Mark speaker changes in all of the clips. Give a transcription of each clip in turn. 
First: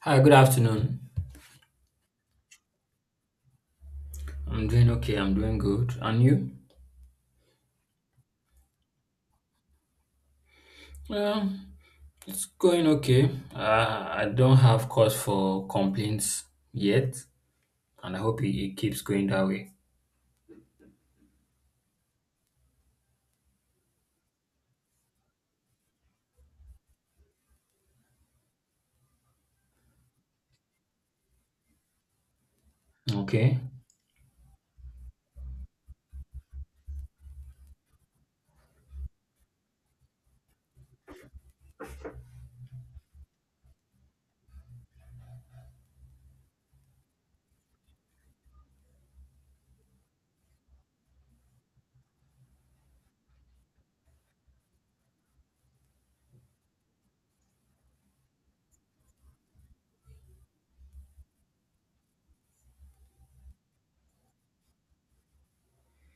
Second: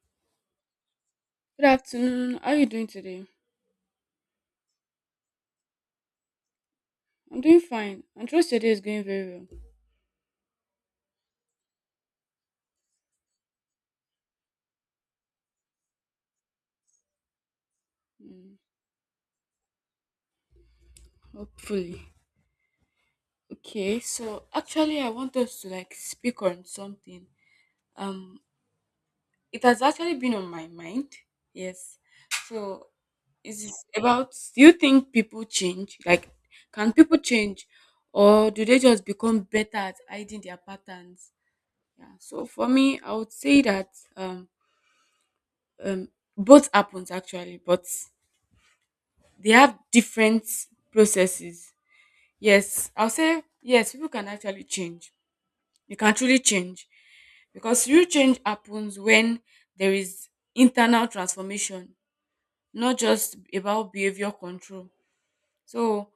Speaker 1: Hi, good afternoon.
Speaker 2: Good afternoon. How are you doing today?
Speaker 1: I'm doing okay. I'm doing good. And you?
Speaker 2: I'm doing fine. I trust your day is going very well.
Speaker 1: Well, it's going okay. I don't have cause for complaints yet, and I hope it,
Speaker 2: Mm,
Speaker 1: it keeps going that way.
Speaker 2: hopefully. Okay, so actually I want us to like speak on something. Um it has actually been on my mind. Yes. So
Speaker 1: Okay.
Speaker 2: it's about do you think people change? Like can people change or do they just become better at hiding their patterns? Yeah. So for me I would say that um um both happens actually, but they have different processes. Yes, I'll say yes, people can actually change. You can truly change because real change happens when there is internal transformation, not just about behavior control. So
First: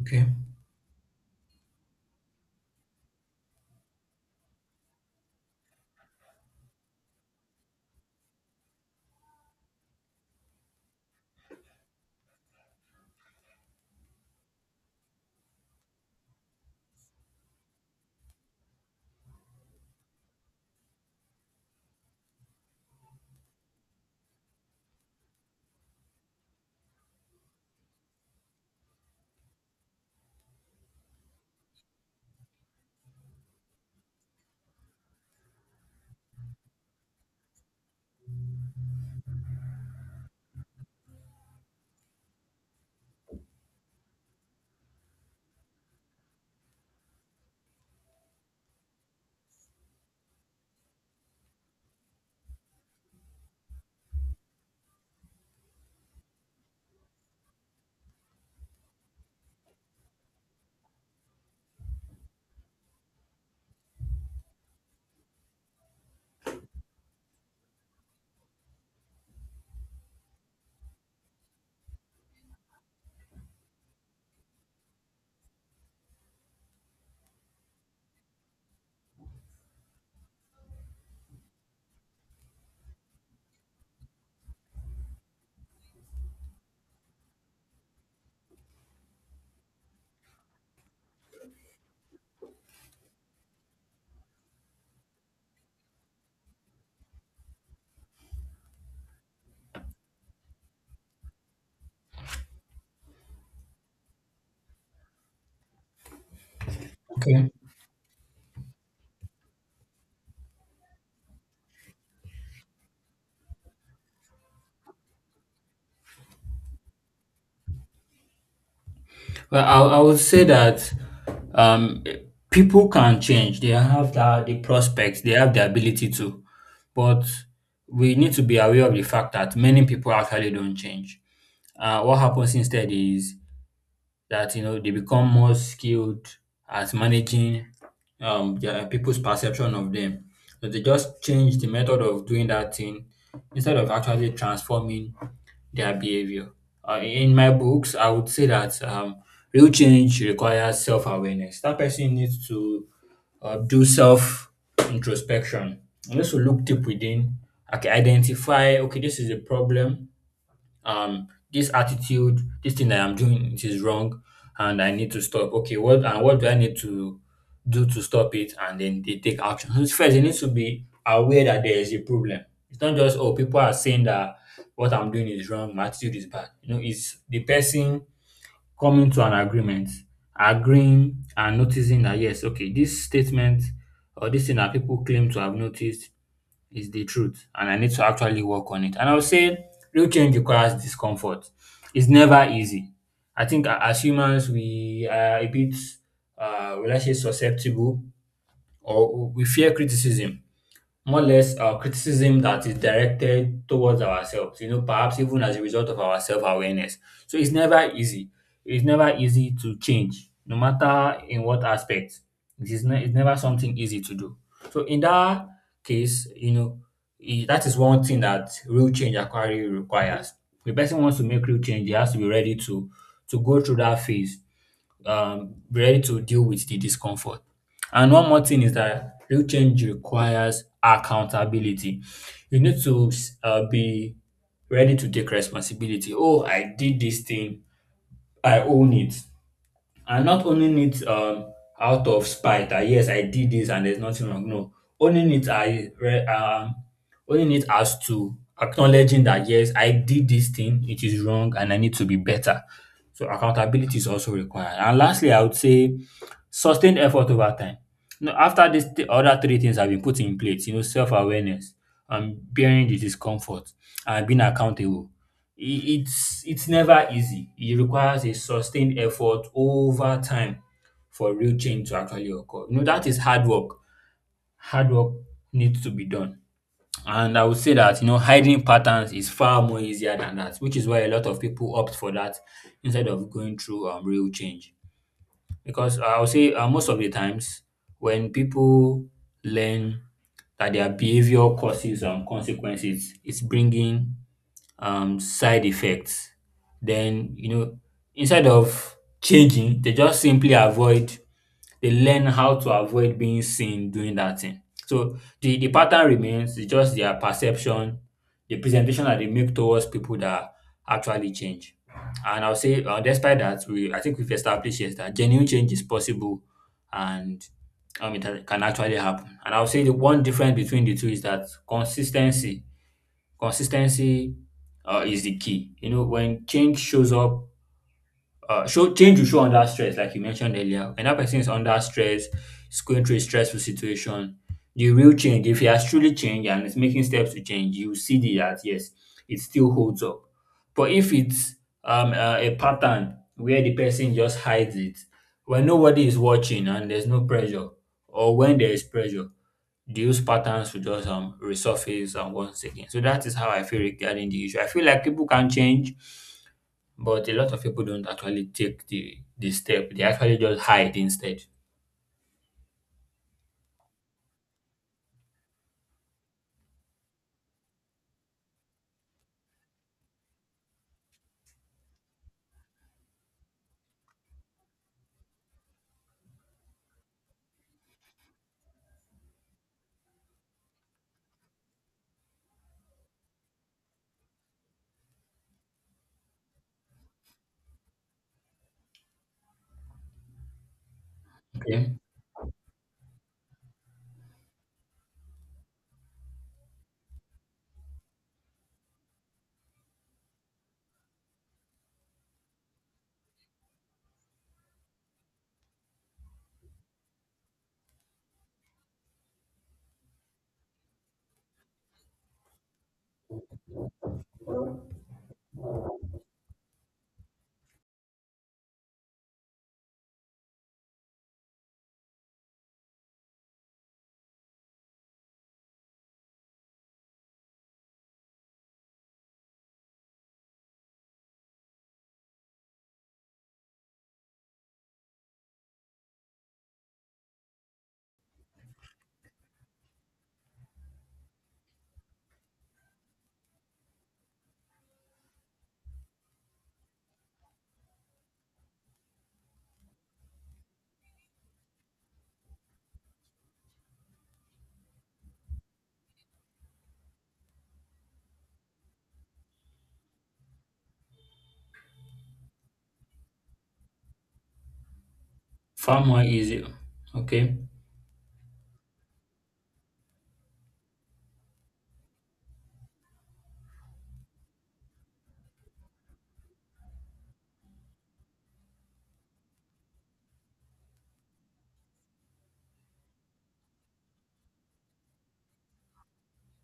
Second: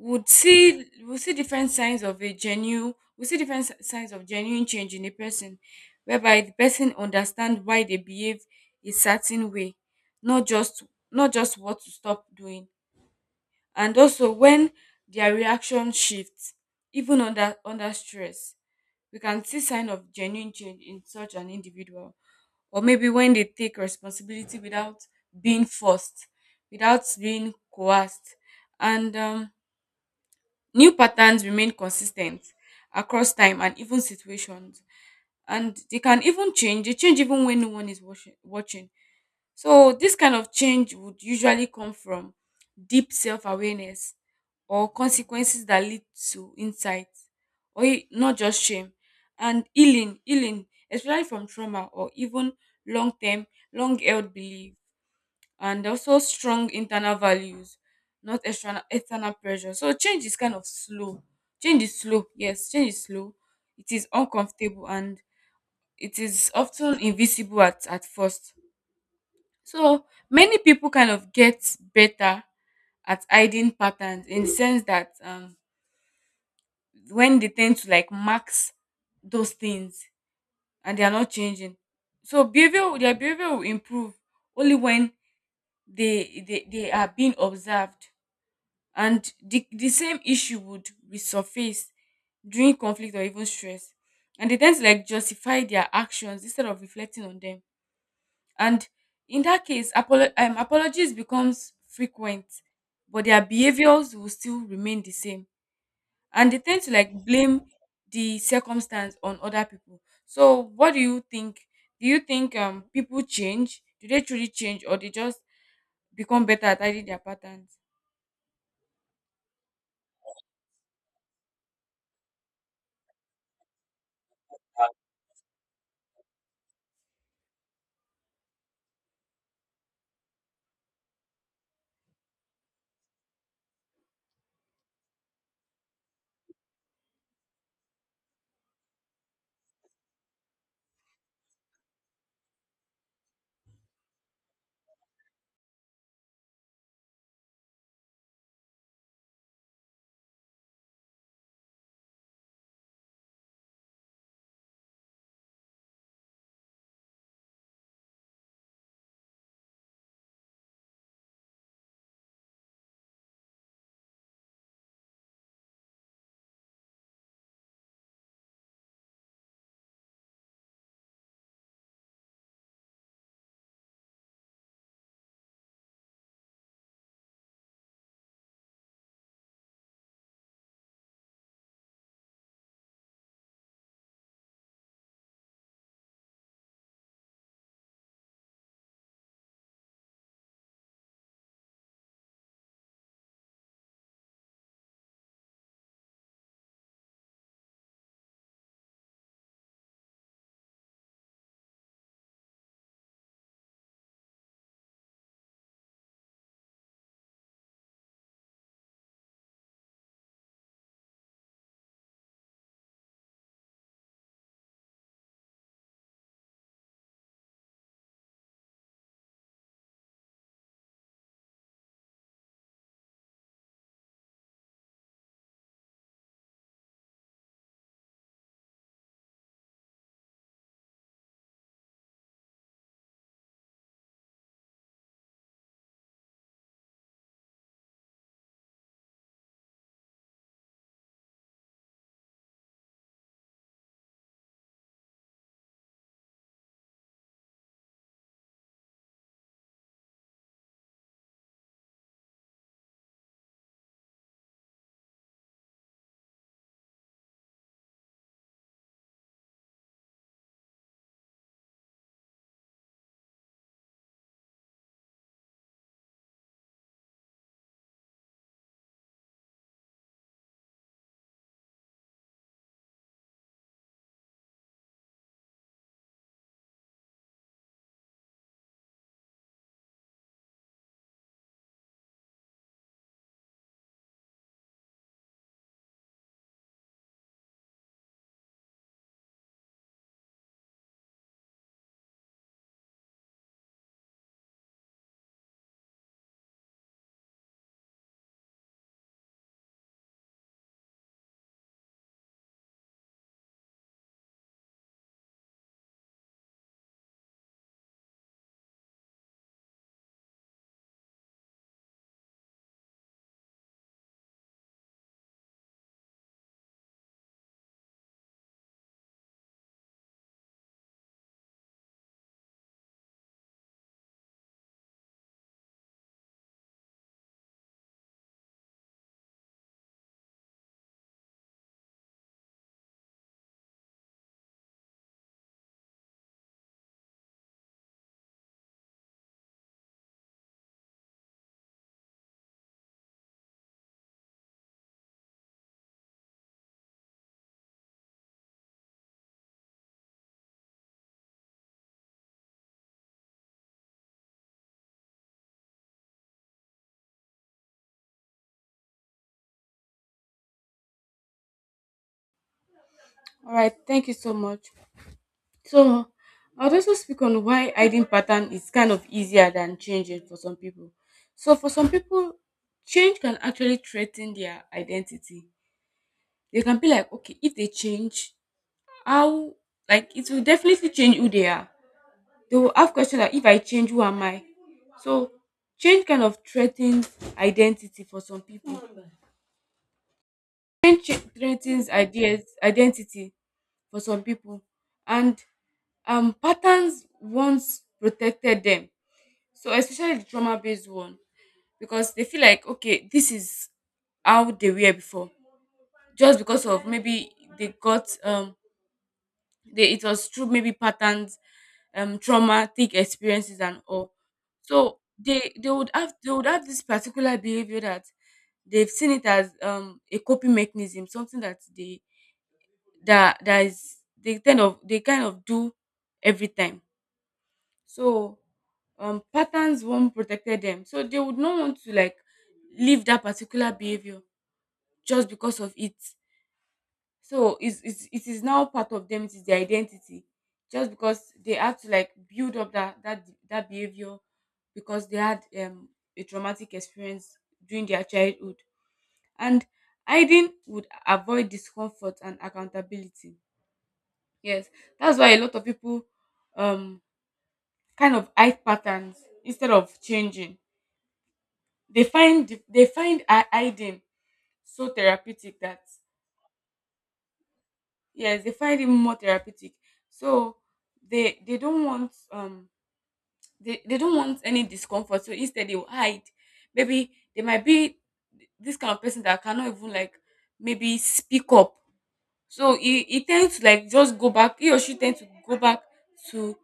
Speaker 1: Okay.
Speaker 2: see we'll see different signs of a genuine we see different si- signs of genuine change in a person, whereby the person understand why they behave a certain way, not just what to stop doing, and also when their reaction shifts even under stress, we can see sign of genuine change in such an individual, or maybe when they take responsibility without being forced, without being coerced, and new patterns remain consistent across time and even situations, and they change even when no one is watching. So this kind of change would usually come from deep self awareness, or consequences that lead to insight, or not just shame, and healing, especially from trauma, or even long term, long held belief, and also strong internal values, not external pressure. So, change is kind of slow. Change is slow, yes, change is slow. It is uncomfortable, and it is often invisible at first. So many people kind of get better at hiding patterns, in the sense that, when they tend to like max those things, and they are not changing. So behavior their behavior will improve only when they are being observed, and the same issue would resurface during conflict or even stress. And they tend to like justify their actions instead of reflecting on them. And in that case, apologies becomes frequent, but their behaviors will still remain the same. And they tend to like
Speaker 1: Okay.
Speaker 2: blame the circumstance on other people. So what do you think? Do you think people change? Do they truly change, or they just become better at hiding their patterns?
Speaker 1: Well, I would say that um, people can change. They have the prospects. They have the ability to, but we need to be aware of the fact that many people actually don't change. Uh, what happens instead is that you know they become more skilled at managing their people's perception of them. So they just change the method of doing that thing instead of actually transforming their behavior. In my books, I would say that real change requires self awareness. That person needs to do self introspection. Needs to look deep within. Okay, identify. Okay, this is a problem, this attitude, this thing that I'm doing, it is wrong and I need to stop. Okay, what, and what do I need to do to stop it? And then they take action. So first, they need to be aware that there is a problem. It's not just, oh, people are saying that what I'm doing is wrong, my attitude is bad, you know, it's the person coming to an agreement, agreeing and noticing that yes, okay, this statement or this thing that people claim to have noticed is the truth, and I need to actually work on it. And I would say real change requires discomfort. It's never easy. I think as humans, we are a bit, will I say, susceptible, or we fear criticism, more or less, criticism that is directed towards ourselves, you know, perhaps even as a result of our self awareness. So it's never easy. It's never easy to change, no matter in what aspect. It is it's never something easy to do. So in that case, you know, that is one thing that real change actually requires. The person wants to make real change, he has to be ready to go through that phase, be ready to deal with the discomfort. And one more thing is that real change requires accountability. You need to be ready to take responsibility. Oh, I did this thing. I own it, and not owning it, out of spite, that yes, I did this and there's nothing wrong, no, owning it, owning it as to acknowledging that yes, I did this thing, it is wrong and I need to be better. So accountability is also required, and lastly, I would say sustained effort over time. You know, after these other three things have been put in place, you know, self-awareness, bearing the discomfort, and being accountable. It's never easy. It requires a sustained effort over time for real change to actually occur. You know, that is hard work. Hard work needs to be done. And I would say that, you know, hiding patterns is far more easier than that, which is why a lot of people opt for that instead of going through real change. Because I will say, most of the times, when people learn that their behavior causes, consequences, it's bringing, side effects. Then, you know, instead of changing, they just simply avoid they learn how to avoid being seen doing that thing. So the pattern remains. It's just their perception, the presentation that they make towards people that actually change. And I'll say, despite that, we I think we've established yes that genuine change is possible, and it can actually happen. And I'll say the one difference between the two is that consistency, consistency, is the key. You know, when change shows up, show change will show under stress, like you mentioned earlier. When that person is under stress, is going through a stressful situation, the real change, if he has truly changed and is making steps to change, you see the that yes, it still holds up. But if it's a pattern where the person just hides it, when nobody is watching and there's no pressure, or when there is pressure, those patterns will just resurface once again. So that is how I feel regarding the issue. I feel like people can change, but a lot of people don't actually take the step. They actually just hide instead.
Speaker 2: All right, thank you so much. So I'd also speak on why hiding pattern is kind of easier than changing for some people. So for some people, change can actually threaten their identity. They can be like, okay, if they change, how, like it will definitely change who they are. They will have questions like, if I change, who am I? So change kind of threatens identity for some people. Change threatens
Speaker 1: Okay.
Speaker 2: ideas identity for some people. And patterns once protected them. So especially the trauma based one, because they feel like, okay, this is how they were before. Just because of maybe they got they it was through maybe patterns, traumatic experiences and all. So they would have this particular behavior, that they've seen it as a coping mechanism, something that they that that is they kind of do every time. So patterns won't protected them. So they would not want to like leave that particular behavior just because of it. So it is now part of them, it is their identity. Just because they had to like build up that behavior, because they had a traumatic experience during their childhood. And hiding would avoid discomfort and accountability. Yes. That's why a lot of people um kind of hide patterns instead of changing. They find hiding so therapeutic that,
Speaker 1: Far more easier. Okay.
Speaker 2: yes, they find it more therapeutic. So they they don't want um they don't want any discomfort, so instead they will hide. Maybe they might be this kind of person that cannot even like maybe speak up. So he tends to like just go back he or she tends to go back to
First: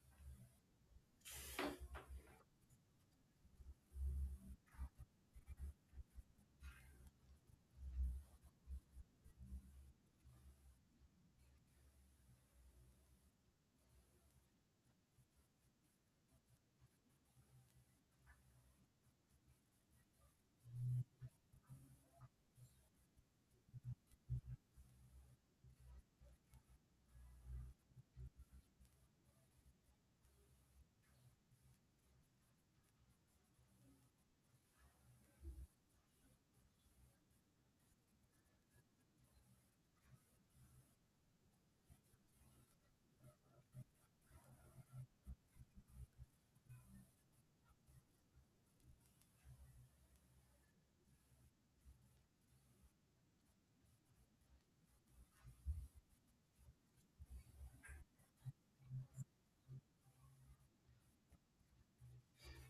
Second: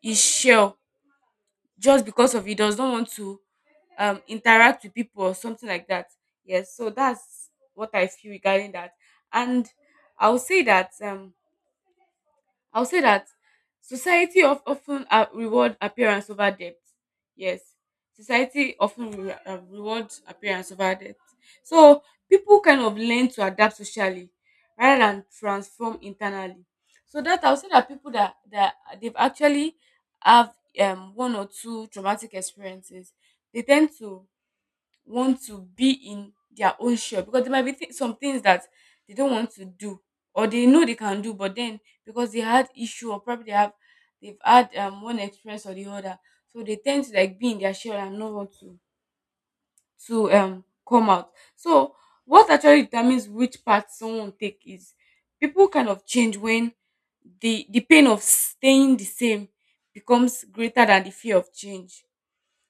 Speaker 2: his shell, just because of he does not want to interact with people or something like that. Yes, so that's what I feel regarding that. And i'll say that um I'll say that society of often reward appearance over depth. Yes, society often reward appearance over depth. So people kind of learn to adapt socially, rather than transform internally. So that I'll say that, people that they've actually have one or two traumatic experiences, they tend to want to be in their own shop, because there might be some things that they don't want to do, or they know they can do but then, because they had issue, or probably they've had one experience or the other. So they tend to like be in their shell and not want to come out. So what actually determines which path someone will take is, people kind of change when the pain of staying the same becomes greater than the fear of change.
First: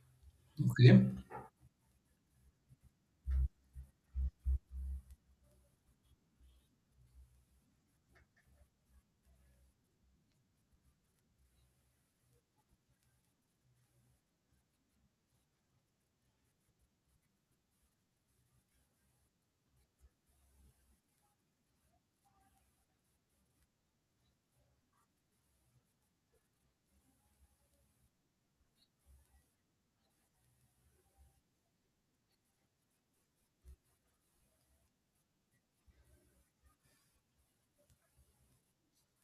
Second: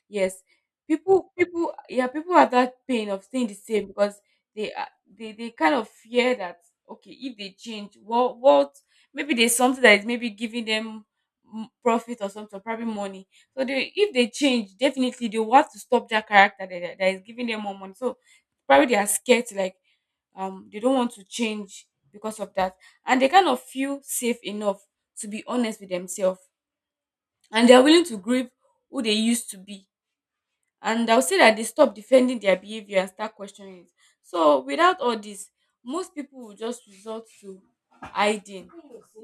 Speaker 2: Yes,
Speaker 1: Okay.
Speaker 2: yeah, people have that pain of staying the same, because they are they kind of fear that, okay, if they change, what maybe there's something that is maybe giving them profit or something, probably money. So they if they change, definitely they want to stop that character that is giving them more money. So probably they are scared to like, they don't want to change because of that, and they kind of feel safe enough to be honest with themselves, and they are willing to grieve who they used to be, and I'll say that they stop defending their behavior and start questioning it. So without all this, most people will just resort to hiding.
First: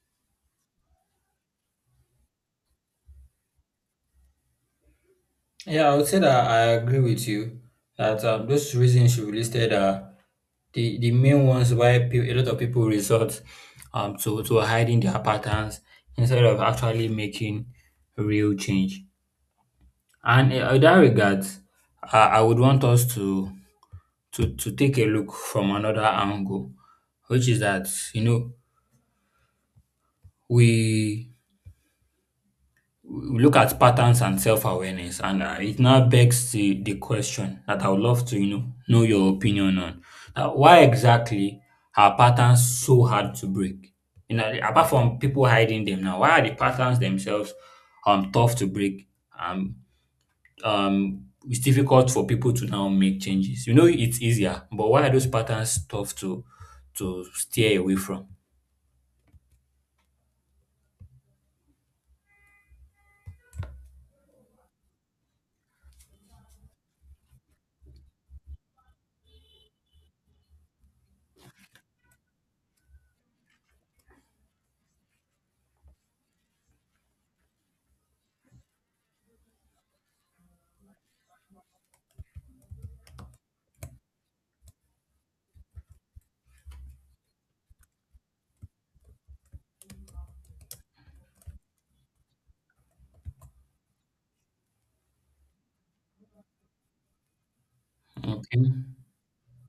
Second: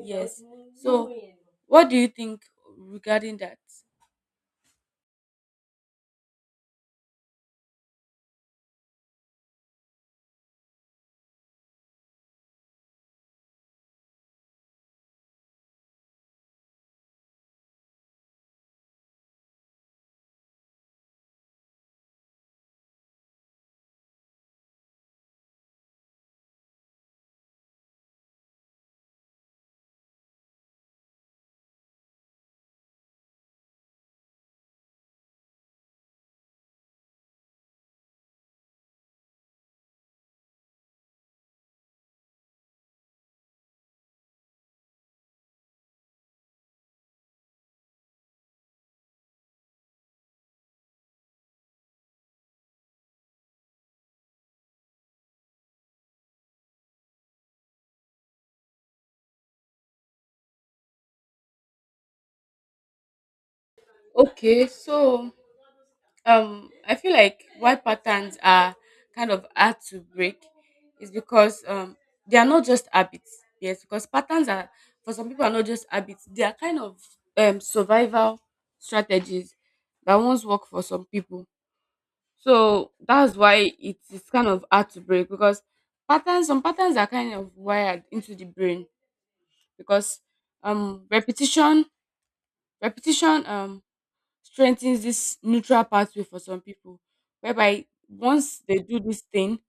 Speaker 2: Yes. So what do you think regarding that?
Speaker 1: Yeah, I would say that I agree with you that those reasons you listed are the main ones why a lot of people resort, to hiding their patterns instead of actually making real change. And in that regard, I would want us to, to take a look from another angle, which is that, you know, we look at patterns and self-awareness, and it now begs the question that I would love to, you know your opinion on. Why exactly are patterns so hard to break, you know, apart from people hiding them? Now, why are the patterns themselves tough to break? um um it's difficult for people to now make changes, you know. It's easier, but why are those patterns tough to steer away from?
Speaker 2: Okay, so I feel like why patterns are kind of hard to break is because they are not just habits. Yes, because patterns are, for some people, are not just habits, they are kind of survival strategies that once work for some people. So that's why it is kind of hard to break, because some patterns are kind of wired into the brain, because um repetition, repetition strengthens this neutral pathway for some people, whereby once
Speaker 1: Okay.
Speaker 2: they do this thing,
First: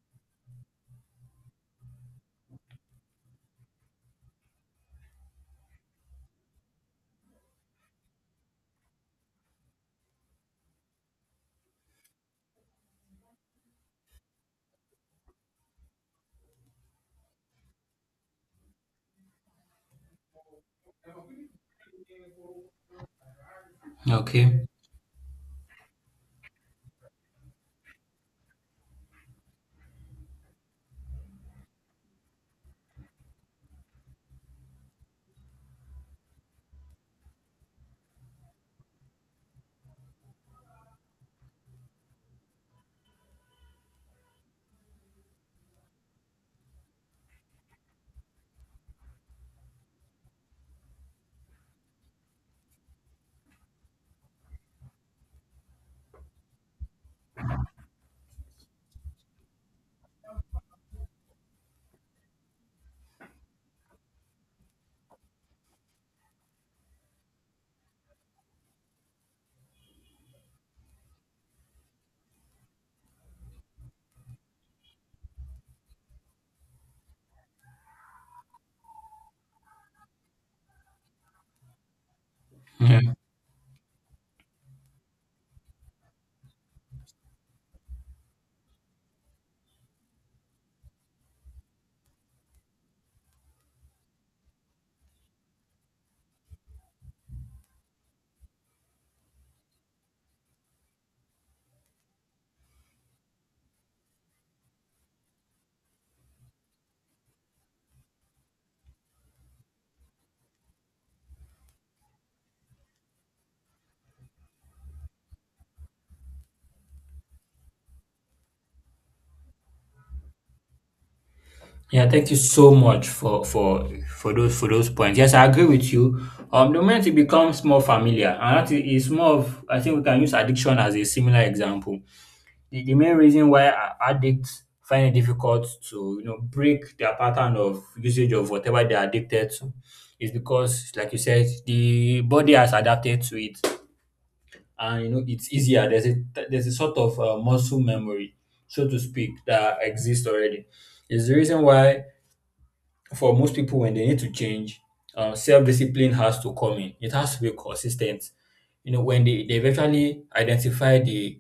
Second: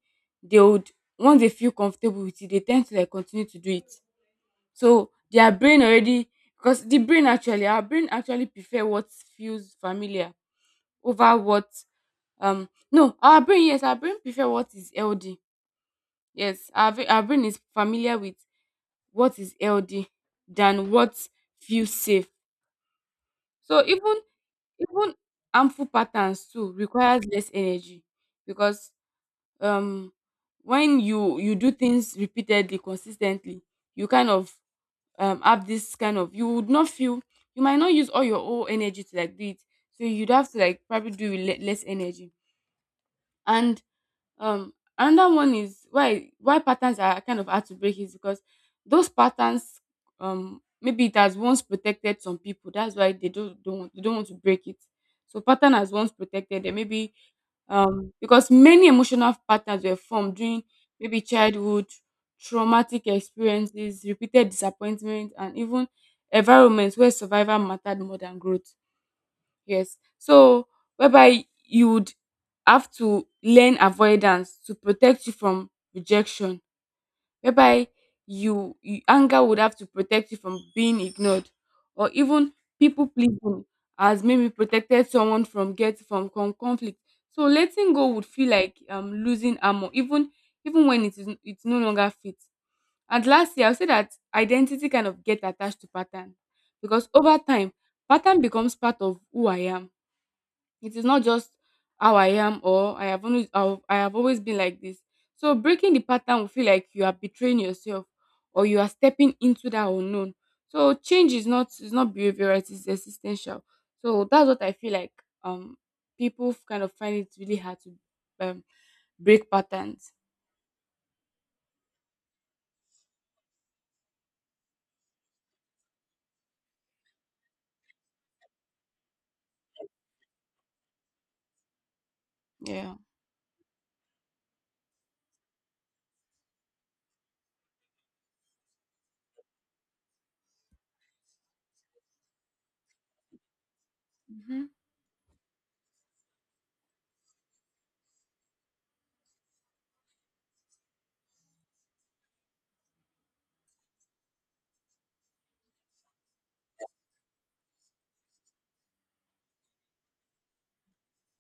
Speaker 2: they would once they feel comfortable with it, they tend to like continue to do it. So their brain already because the brain actually our brain actually prefer what feels familiar over what, no, our brain, yes, our brain prefer what is healthy. Yes, our brain is familiar with what is healthy than what feels safe. So even
Speaker 1: Okay.
Speaker 2: even harmful patterns too requires less energy, because um when you do things repeatedly, consistently, you kind of have this kind of, you might not use all your whole energy to like do it. So you'd have to like probably do with less energy. And Um, another one is why patterns are kind of hard to break, is because those patterns, maybe it has once protected some people. That's why they don't want to break it. So pattern has once protected them. Maybe because many emotional patterns were formed during maybe childhood, traumatic experiences, repeated disappointment, and even environments where survival mattered more than growth. Yes. So whereby you would have to learn avoidance to protect you from rejection, whereby you anger would have to protect you from being ignored, or even people pleasing has maybe protected someone from conflict. So letting go would feel like losing armor, even when it's no longer fit. And lastly, I'll say that identity kind of get attached to pattern, because over time, pattern becomes part of who I am. It is not just how I am, or I have always been like this. So breaking the pattern will feel like you are betraying yourself, or you are stepping into that unknown. So change is not behavioral, it is existential. So that's what I feel like um people kind of find it really hard to, um, break patterns.
Speaker 1: Yeah, thank you so much for those, for those points. Yes, I agree with you. The moment it becomes more familiar, and that is more of, I think we can use addiction as a similar example. The
Speaker 2: Yeah.
Speaker 1: main reason why addicts find it difficult to, you know, break their pattern of usage of whatever they are addicted to, is because, like you said, the body has adapted to it,
Speaker 2: Mm-hmm.
Speaker 1: and you know it's easier. There's a sort of, muscle memory, so to speak, that exists already. Is the reason why for most people, when they need to change, self-discipline has to come in. It has to be consistent. You know, when they eventually identify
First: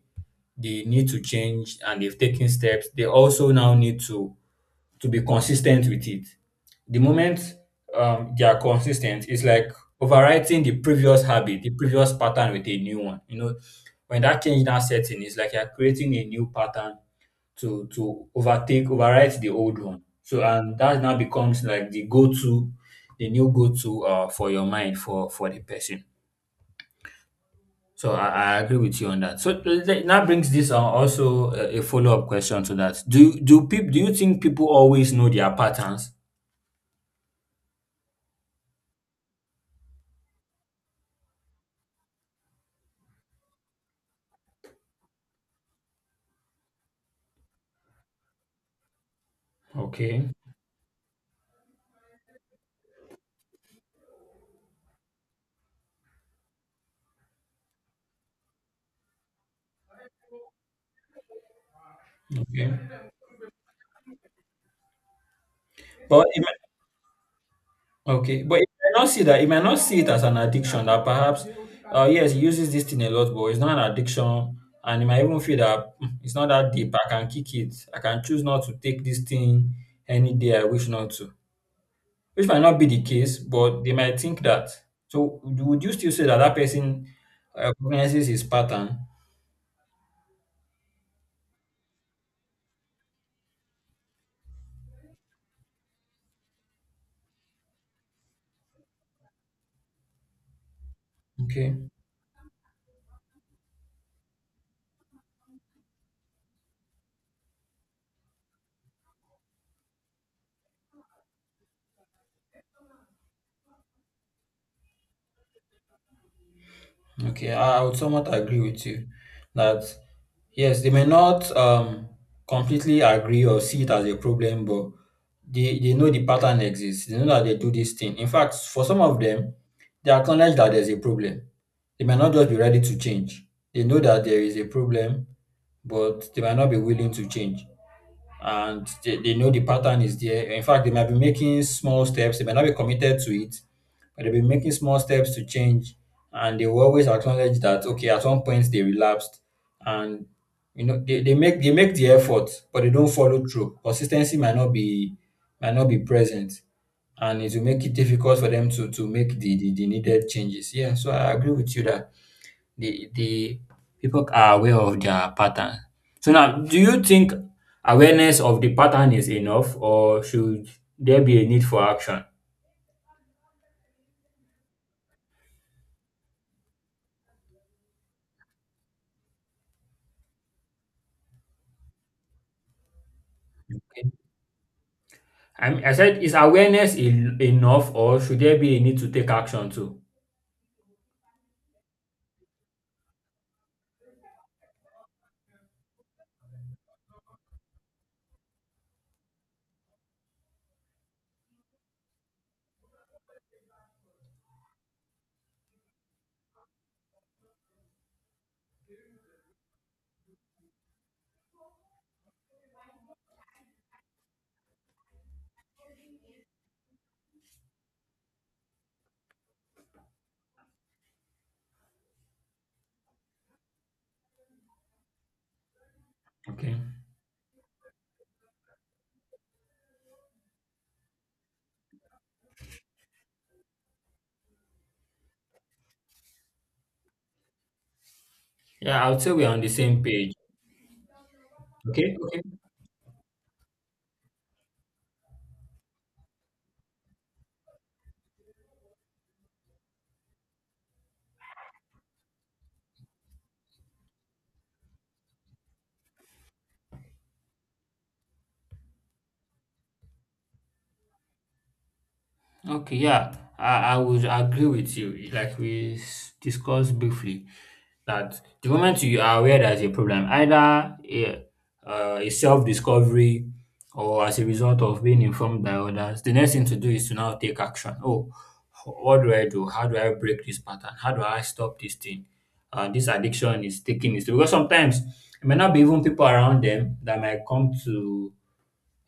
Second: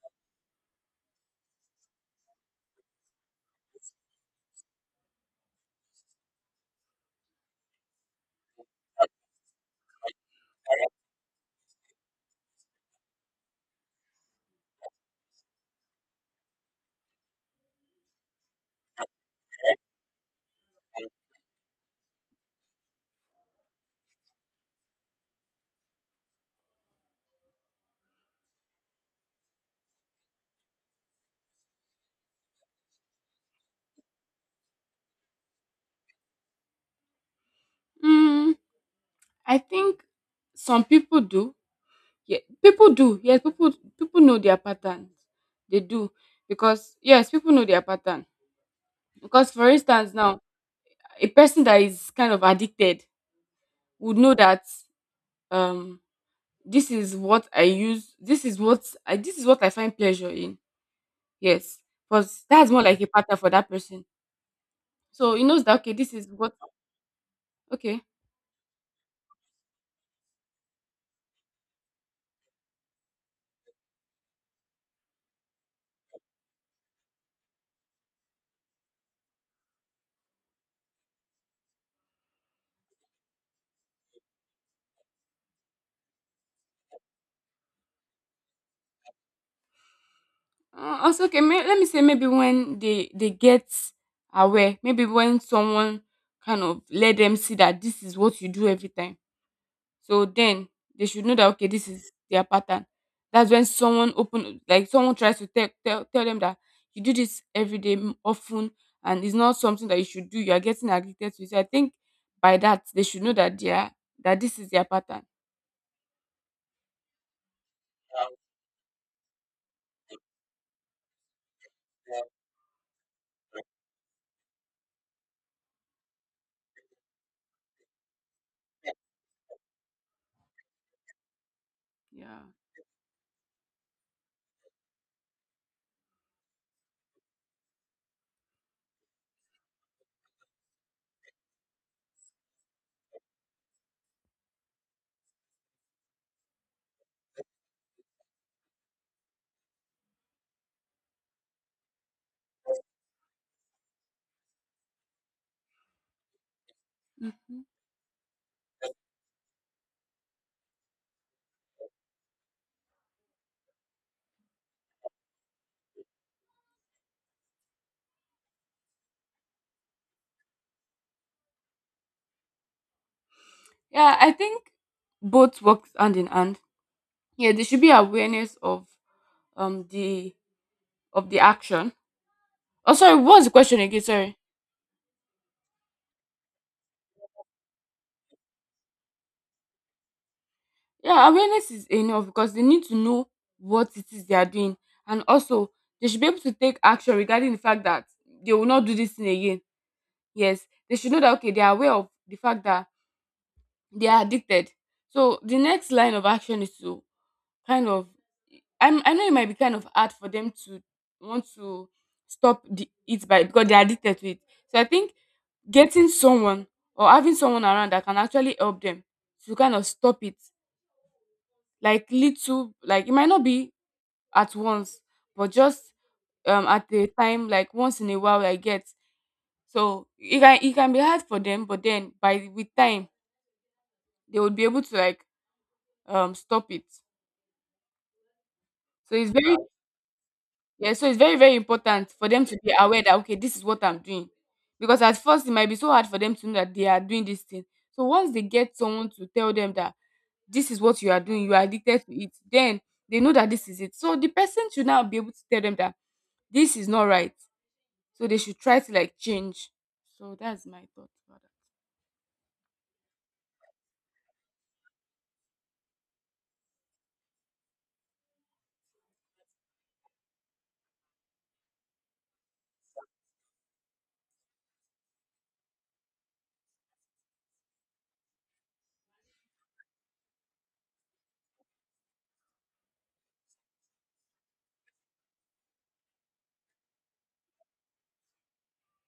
Speaker 1: the need to change and they've taken steps, they also now need to be consistent with it. The moment they are consistent, it's like overwriting the previous habit, the previous pattern with a new one. You know, when that change now sets in, it's like you're creating a new pattern to overtake, overwrite the old one. So, and that now becomes like the go-to, the new go-to, for your mind, for the person. So I agree with you on that. So that brings this, also a follow-up question to that. Do do people do you think people always know their patterns?
Speaker 2: Mm, I think some people do. Yeah, people do. Yes, people know their patterns. They do, because, yes, people know their pattern. Because for instance
Speaker 1: Okay.
Speaker 2: now, a person that is kind of addicted would know that, um this is what I use this is what I this is what I find pleasure in. Yes. Because that's
Speaker 1: Okay.
Speaker 2: more like a pattern for that person. So he knows that, okay, this is
Speaker 1: But
Speaker 2: what,
Speaker 1: ima-
Speaker 2: okay.
Speaker 1: Okay, but he might not see that. He might not see it as an addiction. That perhaps, yes, he uses this thing a lot, but it's not an addiction, and he might even feel that, "Hmm, it's not that deep. I can kick it. I can choose not to take this thing any day I wish not to," which might not be the case, but they might think that. So, would you still say that that person, recognizes his pattern?
Speaker 2: Let me say maybe when they get aware, maybe when someone kind of let them see that this is what you do every time. So then they should know that, okay,
Speaker 1: Okay.
Speaker 2: this is their pattern. That's when someone open, like someone tries to tell them that you do this every day often, and it's not something that you should do. You are getting addicted to it. So I think by that they should know that they are that this is their pattern.
Speaker 1: Okay, I would somewhat agree with you that yes, they may not, completely agree or see it as a problem, but they know the pattern exists. They know that they do this thing. In fact, for some of them, they acknowledge that there's a problem. They may not
Speaker 2: Yeah.
Speaker 1: just be ready to change. They know that there is a problem, but they might not be willing to change, and they know the pattern is there. In fact, they might be making small steps. They might not be committed to it, but they'll be making small steps to change. And they will always acknowledge that okay, at one point they relapsed, and you know they make the effort, but they don't follow through. Consistency might not be present, and it
Speaker 2: Hmm.
Speaker 1: will make it difficult for them to make the needed changes. Yeah, so I agree with you that the people are aware of their pattern. So now, do you think awareness of the pattern is enough, or should there be a need for action?
Speaker 2: Yeah, I think both works hand in hand. Yeah, there should be awareness of the action. Oh sorry, what was the question again?
Speaker 1: Okay.
Speaker 2: Sorry.
Speaker 1: I mean, I said, is awareness enough, or should there be a need to take action too?
Speaker 2: Yeah, awareness is enough because they need to know what it is they are doing, and also they should be able to take action regarding the fact that they will not do this thing again. Yes, they should know that, okay, they are aware of the fact that they are addicted. So the next line of action is to kind of, I know it might be kind of hard for them to want to stop the, it by because they are addicted to it. So I think getting someone or having someone around that can actually help them to kind of stop it, like little, like it might not be at once, but just
Speaker 1: Okay.
Speaker 2: at a time, like once in a while I get. So it can be hard for them, but then by with time they would be able to like stop it.
Speaker 1: Yeah, I
Speaker 2: So
Speaker 1: would
Speaker 2: it's
Speaker 1: say we're on the same page.
Speaker 2: very very important
Speaker 1: Okay.
Speaker 2: for
Speaker 1: Okay.
Speaker 2: them to be aware that, okay, this is what I'm doing, because at first it might be so hard for them to know that they are doing this thing. So once they get someone to tell them that this is what you are doing, you are addicted to it, then they know that this is it. So the person should now be able to tell them that this is not right. So they should try to like change. So that's my thought about that.
Speaker 1: Okay. Yeah, I would agree with you. Like we discussed briefly, that the moment you are aware there's a problem, either a self discovery or as a result of being informed by others, the next thing to do is to now take action. Oh, what do I do? How do I break this pattern? How do I stop this thing? This addiction is taking it. Because sometimes it may not be even people around them that might come to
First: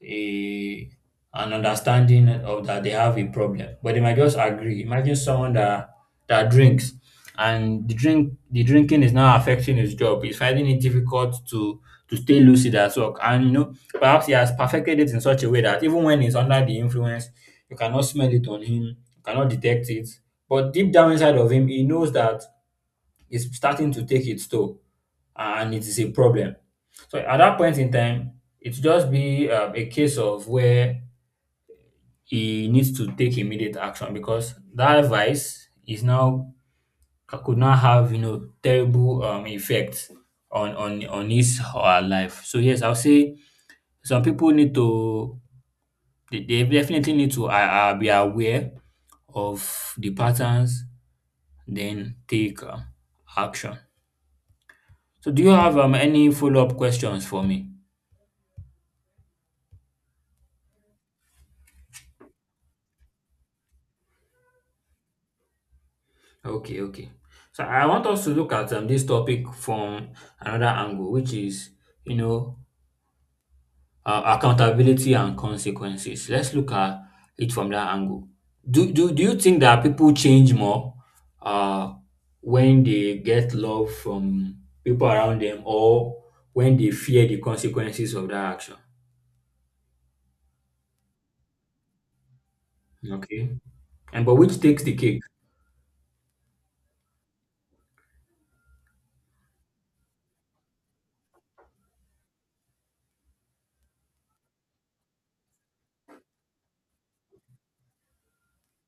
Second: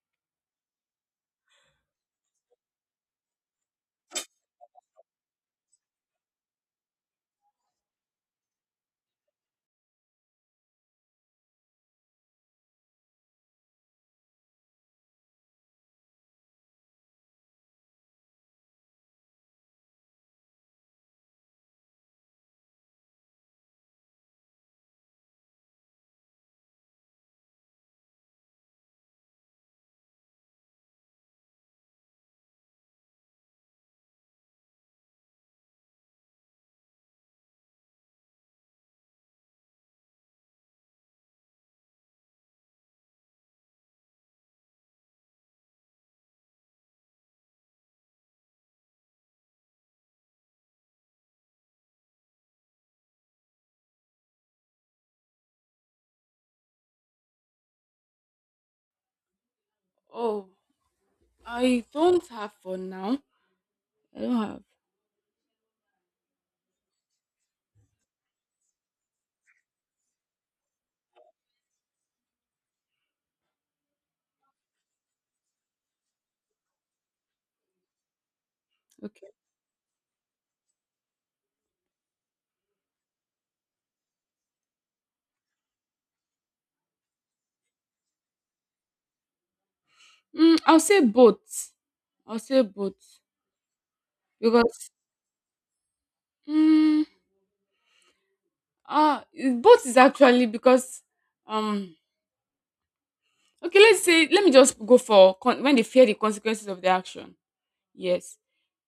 Speaker 1: a an understanding of that they have a problem, but they might just agree. Imagine someone that drinks and the drinking is now affecting his job. He's finding it difficult to stay lucid at work. And you know, perhaps he has perfected it in such a way that even when he's under the influence, you cannot smell it on him, you cannot detect it. But deep down inside of him, he knows that it's starting to take its toll and it is a problem. So at that point in time, it just be a case of where he needs to take immediate action because that vice is now could not have terrible effects on his or her life. So yes, I'll say some people need to they definitely need to be aware of the patterns, then take action. So do you have any follow up questions for me?
Speaker 2: Oh, I don't have for now. I don't have.
Speaker 1: Okay, okay. So I want us to look at this topic from another angle, which is you know accountability and consequences. Let's look at it from that angle. Do
Speaker 2: Okay.
Speaker 1: you think that people change more uh when they get love from people around them or when they fear the consequences of that action?
Speaker 2: Mm, I'll say both. I'll say both
Speaker 1: Okay. And but which takes
Speaker 2: because,
Speaker 1: the cake?
Speaker 2: mm, ah both is actually because um okay, let's say let me just go for when they fear the consequences of their action. Yes,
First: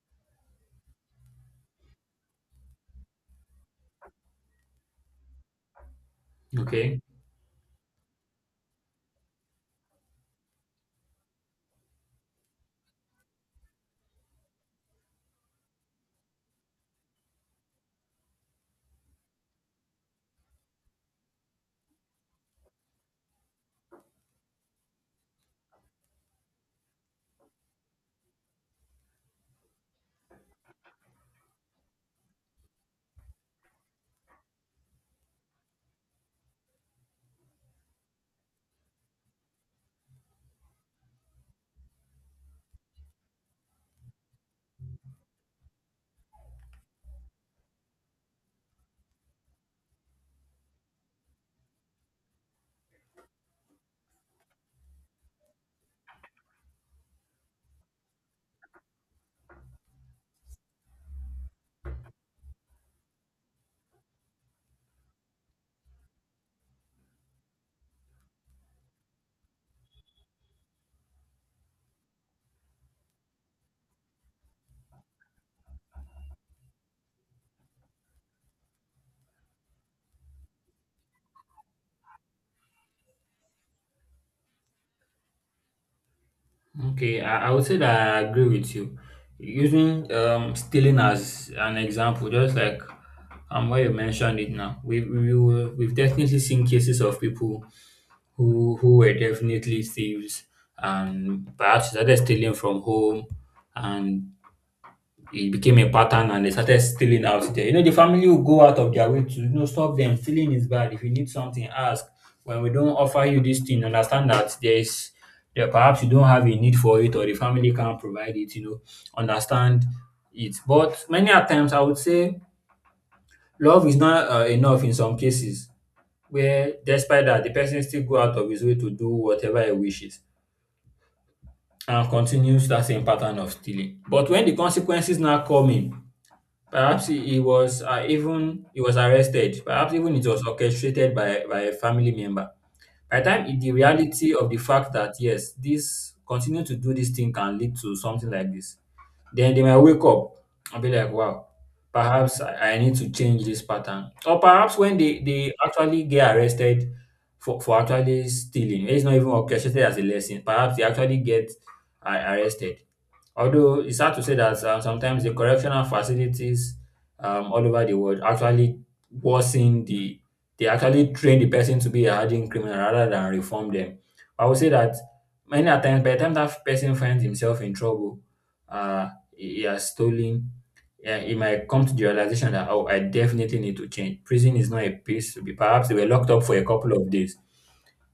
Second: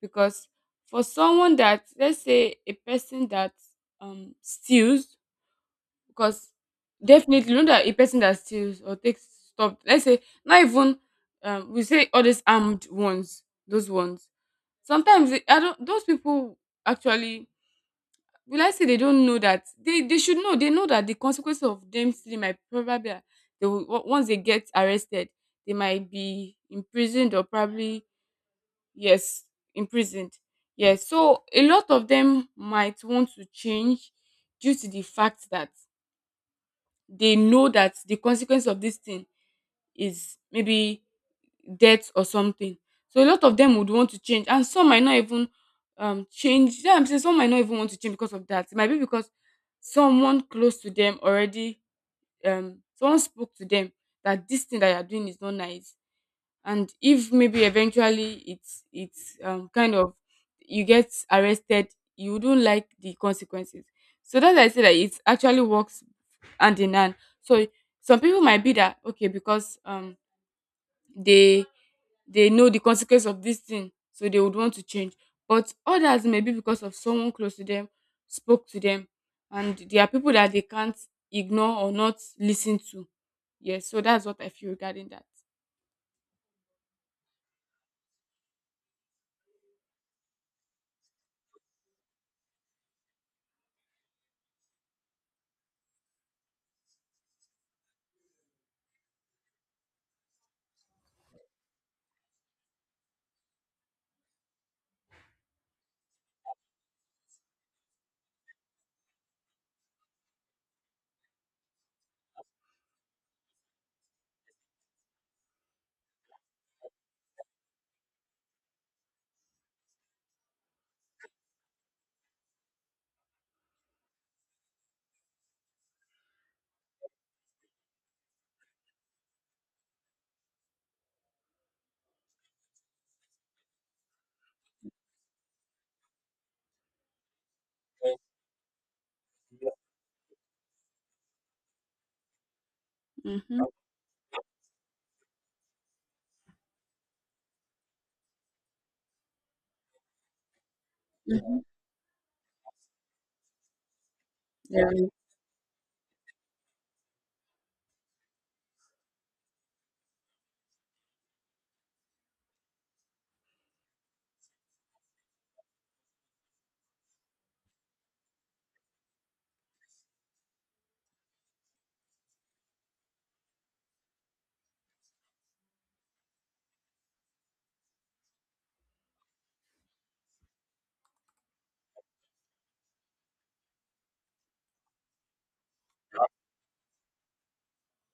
Speaker 2: because for someone that, let's say a person that steals. Because
Speaker 1: Okay.
Speaker 2: definitely, you know that a person that steals or takes stuff, let's say, not even we say all these armed ones, those ones. Sometimes they, I don't, those people actually, will I say they don't know that they should know. They know that the consequences of them stealing might probably they will, once they get arrested, they might be imprisoned or probably, yes, imprisoned. Yes, so a lot of them might want to change due to the fact that they know that the consequence of this thing is maybe death or something. So a lot of them would want to change, and some might not even change. Yeah, I'm saying some might not even want to change because of that. It might be because someone close to them already, someone spoke to them that this thing that you're doing is not nice. And if maybe eventually it's kind of you get arrested, you don't like the consequences. So that's why I say that it actually works and the nan. So some people might be that, okay, because they they know the consequence of this thing, so they would want to change. But others may be because of someone close to them spoke to them, and there are people that they can't ignore or not listen to. Yes, so that's what I feel regarding that.
Speaker 1: Okay. I would say that I agree with you. Using stealing as an example, just like where you mentioned it now. We've definitely seen cases of people who were definitely thieves and perhaps they started stealing from home and it became a pattern and they started stealing out there. You know, the family will go out of their way to stop them. Stealing is bad. If you need something, ask. When we don't offer you this thing, understand that there is there perhaps you don't have a need for it or the family can't provide it, you know, understand it. But many a times I would say love is not enough in some cases where despite that the person still go out of his way to do whatever he wishes and continues that same pattern of stealing. But when the consequences now come in, perhaps he was even he was arrested. Perhaps even it was orchestrated by a family member. By the time it-
Speaker 2: Mm-hmm.
Speaker 1: the reality of the fact that yes, this continue to do this thing can lead to something like this, then they might wake up and be like, wow, perhaps I need to change this pattern. Or perhaps when
Speaker 2: Yeah.
Speaker 1: they actually get arrested for actually stealing, it's not even orchestrated as a lesson. Perhaps they actually get arrested. Although it's hard to say that sometimes the correctional facilities all over the world actually worsen the, they actually train the person to be a hardened criminal rather than reform them. I would say that many a times, by the time that person finds himself in trouble, uh, he has stolen, yeah, he might come to the realization that, oh, I definitely need to change. Prison is not a place to be. Perhaps they were locked up for a couple of days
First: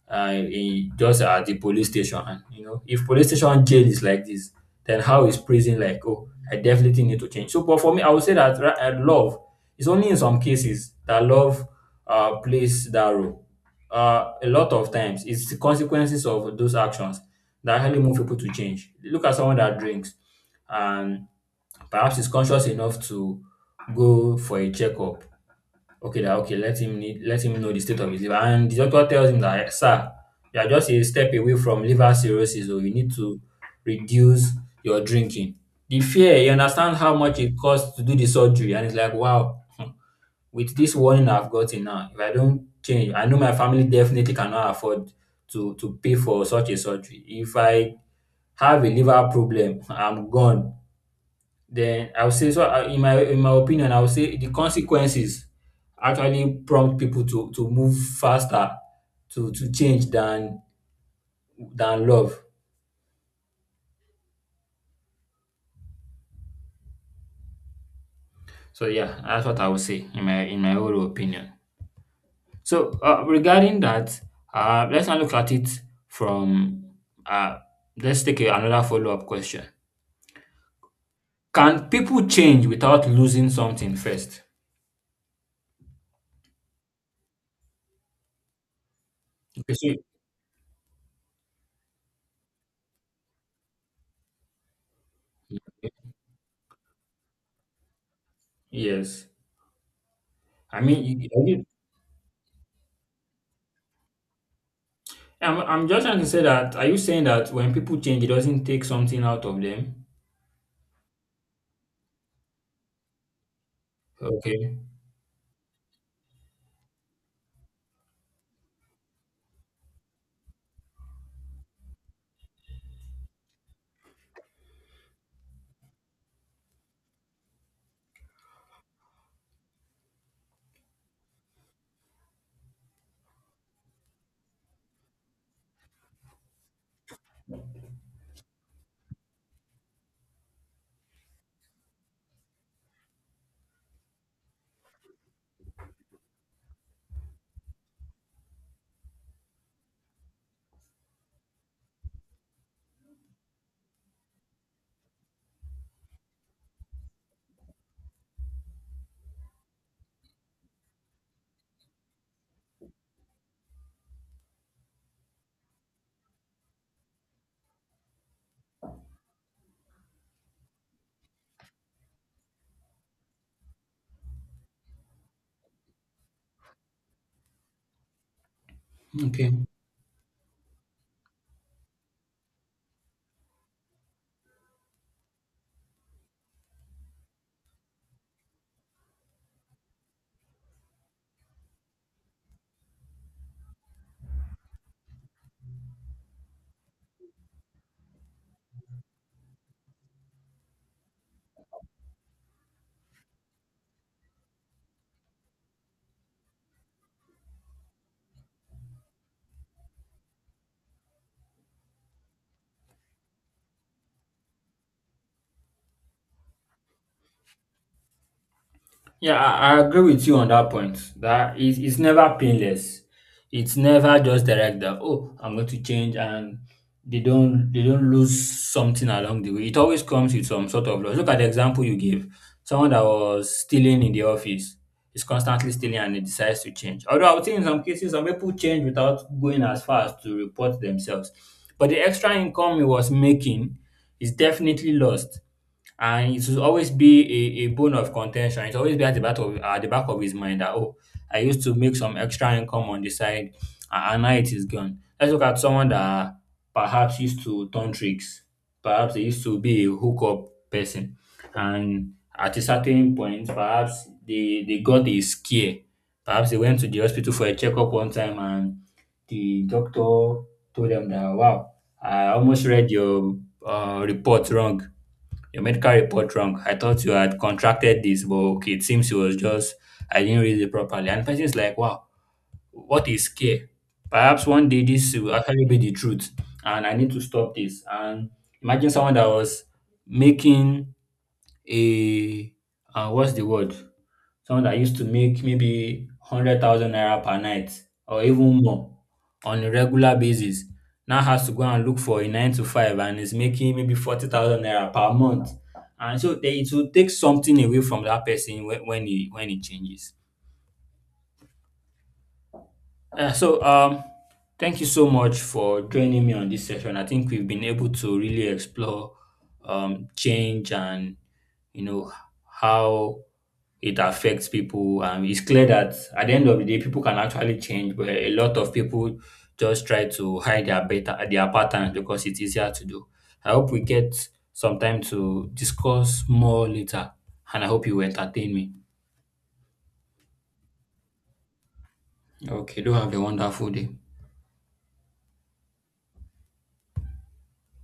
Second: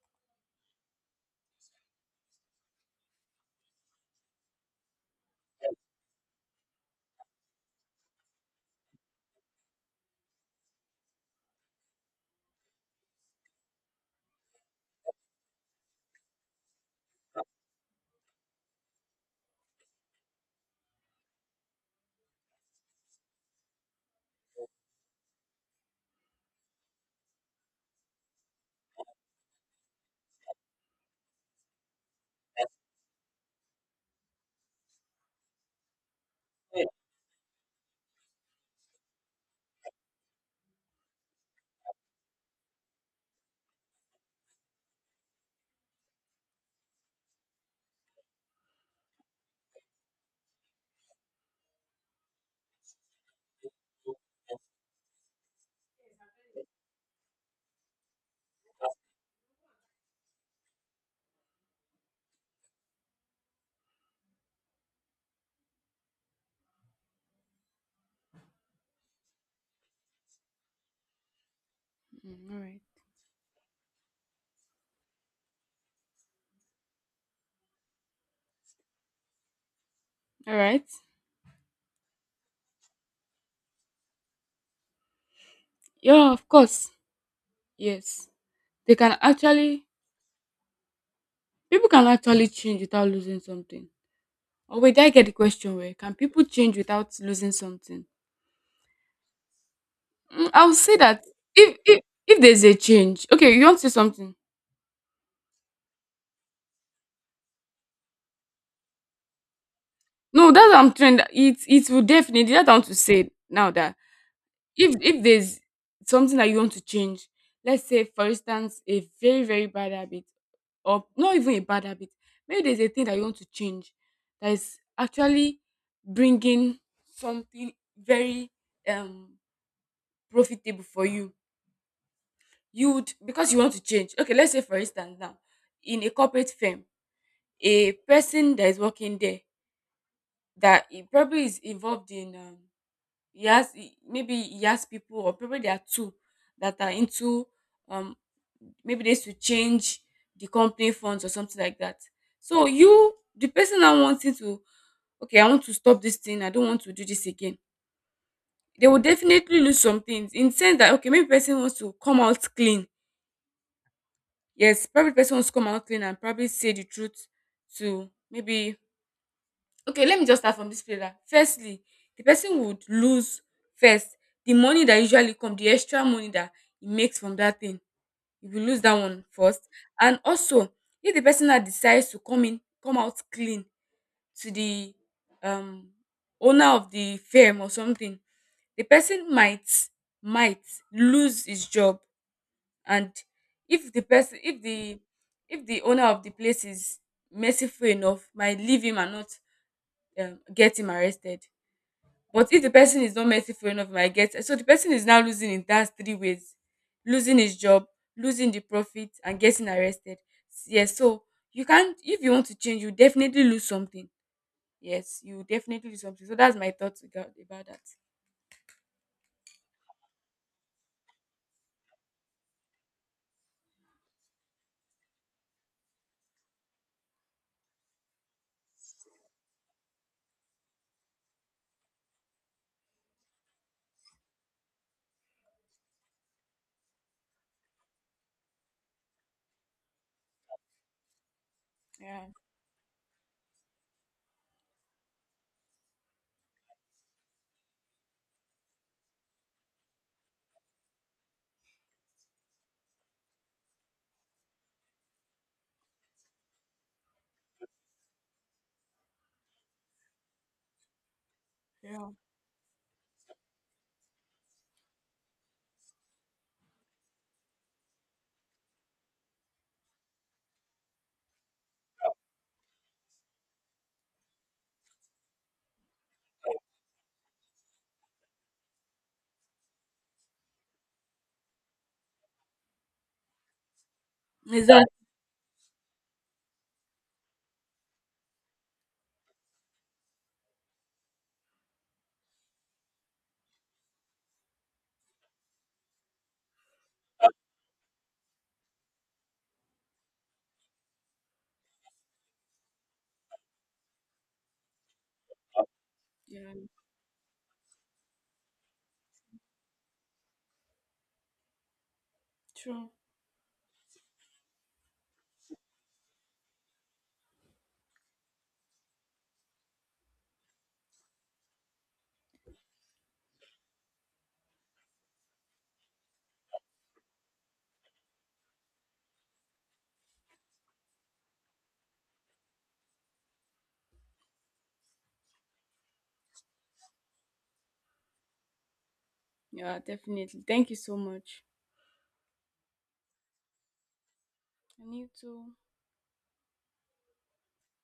Speaker 1: he just at the police station. And you know, if police station jail is like this, then how is prison like? Oh, I definitely need to change. So, but for me, I would say that love is only in some cases that love plays that role. A lot of times, it's the consequences of those actions that actually move people to change. Look at someone that drinks, and perhaps is conscious enough to go for a checkup. Okay, that okay. Let him know the state of his liver. And the doctor tells him that, sir, you are just a step away from liver cirrhosis, so you need to reduce your drinking. The fear, you understand how much it costs to do the surgery, and it's like, wow, hmm, with this warning I've gotten now, if I don't change, I know my family definitely cannot afford to pay for such a surgery. If I have a liver problem, I'm gone. Then I will say so I in my opinion, I will say the consequences actually prompt people to move faster to change than love. So yeah, that's what I would say in my own opinion.
Speaker 2: Mm, all right.
Speaker 1: So regarding that, let's now look at it from uh, let's take another follow up question.
Speaker 2: All right.
Speaker 1: Can people change without losing something first?
Speaker 2: Yeah, of course. Yes. They can
Speaker 1: Okay,
Speaker 2: actually people can actually change without losing something. Or wait, did I get the question where can people change without losing something?
Speaker 1: yes.
Speaker 2: Mm, I would
Speaker 1: I
Speaker 2: say
Speaker 1: mean,
Speaker 2: that
Speaker 1: you-
Speaker 2: if if there's a change, okay, you want to say something?
Speaker 1: I'm just trying to say that, are you saying that when people change, it doesn't take something out of them?
Speaker 2: No, that's what I'm trying. It will definitely that I want to say now that
Speaker 1: Okay.
Speaker 2: if there's something that you want to change, let's say for instance a very very bad habit, or not even a bad habit, maybe there's a thing that you want to change that is actually bringing something very um profitable for you. You would, because you want to change, okay, let's say for instance now, in a corporate firm, a person that is working there that he probably is involved in he has maybe he has people, or probably there are two that are into um maybe they should change the company funds or something like that. So you the person now wanting to, okay, I want to stop this thing. I don't want to do this again. They will definitely lose some things in sense that, okay, maybe person wants to come out clean. Yes, probably the person wants to come out clean and probably say the truth to maybe, okay, let me just start from this place that firstly the person would lose first the money that usually come, the extra money that he makes from that thing, he will lose that one
Speaker 1: Okay.
Speaker 2: first. And also, if the person that decides to come out clean to the um owner of the firm or something, the person might lose his job. And if the person if the owner of the place is merciful enough, might leave him and not get him arrested, but if the person is not merciful enough, might get. So the person is now losing in that three ways: losing his job, losing the profit, and getting arrested. Yes, so you can't, if you want to change you definitely lose something. Yes, you definitely lose something. So that's my thoughts about that.
Speaker 1: Yeah, I agree with you on that point. That it's never painless. It's never just direct that oh I'm going to change and they don't lose something along the way. It always comes with some sort of loss. Look at the example you gave. Someone that was stealing in the office is constantly stealing and he decides to change. Although I would say in some cases some people change without going as far as to report themselves. But the
Speaker 2: Yeah.
Speaker 1: extra income he was making is definitely lost and it will always be a bone of contention. It will always be at the back of his mind that oh, I used to make some extra income on the side, and now it is gone. Let's look at someone that perhaps used to turn tricks, perhaps they used to be a hookup person,
Speaker 2: Yeah.
Speaker 1: and at a certain point, perhaps they got a scare. Perhaps they went to the hospital for a checkup one time, and the doctor told them that wow, I almost read your report wrong your medical report wrong. I thought you had contracted this, but okay, it seems it was just I didn't read it properly. And the person is like, wow, what is care? Perhaps
Speaker 2: Is
Speaker 1: one day
Speaker 2: that?
Speaker 1: this will actually be the truth, and I need to stop this. And imagine someone that was making a what's the word? Someone that used to make maybe 100,000 naira per night or even more on a regular basis now has to go and look for a nine to five and is making maybe 40,000 naira per month. And so they, it
Speaker 2: Yeah,
Speaker 1: will take something away from that person when he changes.
Speaker 2: true.
Speaker 1: So, thank you so much for joining me on this session. I think we've been able to really explore change and you know how it affects people. It's clear that at the end of the day, people can actually change, but a lot of people just try to hide their patterns because it's easier to do. I hope we get some time to discuss more later, and I hope you entertain me.
Speaker 2: Yeah, definitely, thank you so much.
Speaker 1: Okay, do have a wonderful day.
Speaker 2: And you too.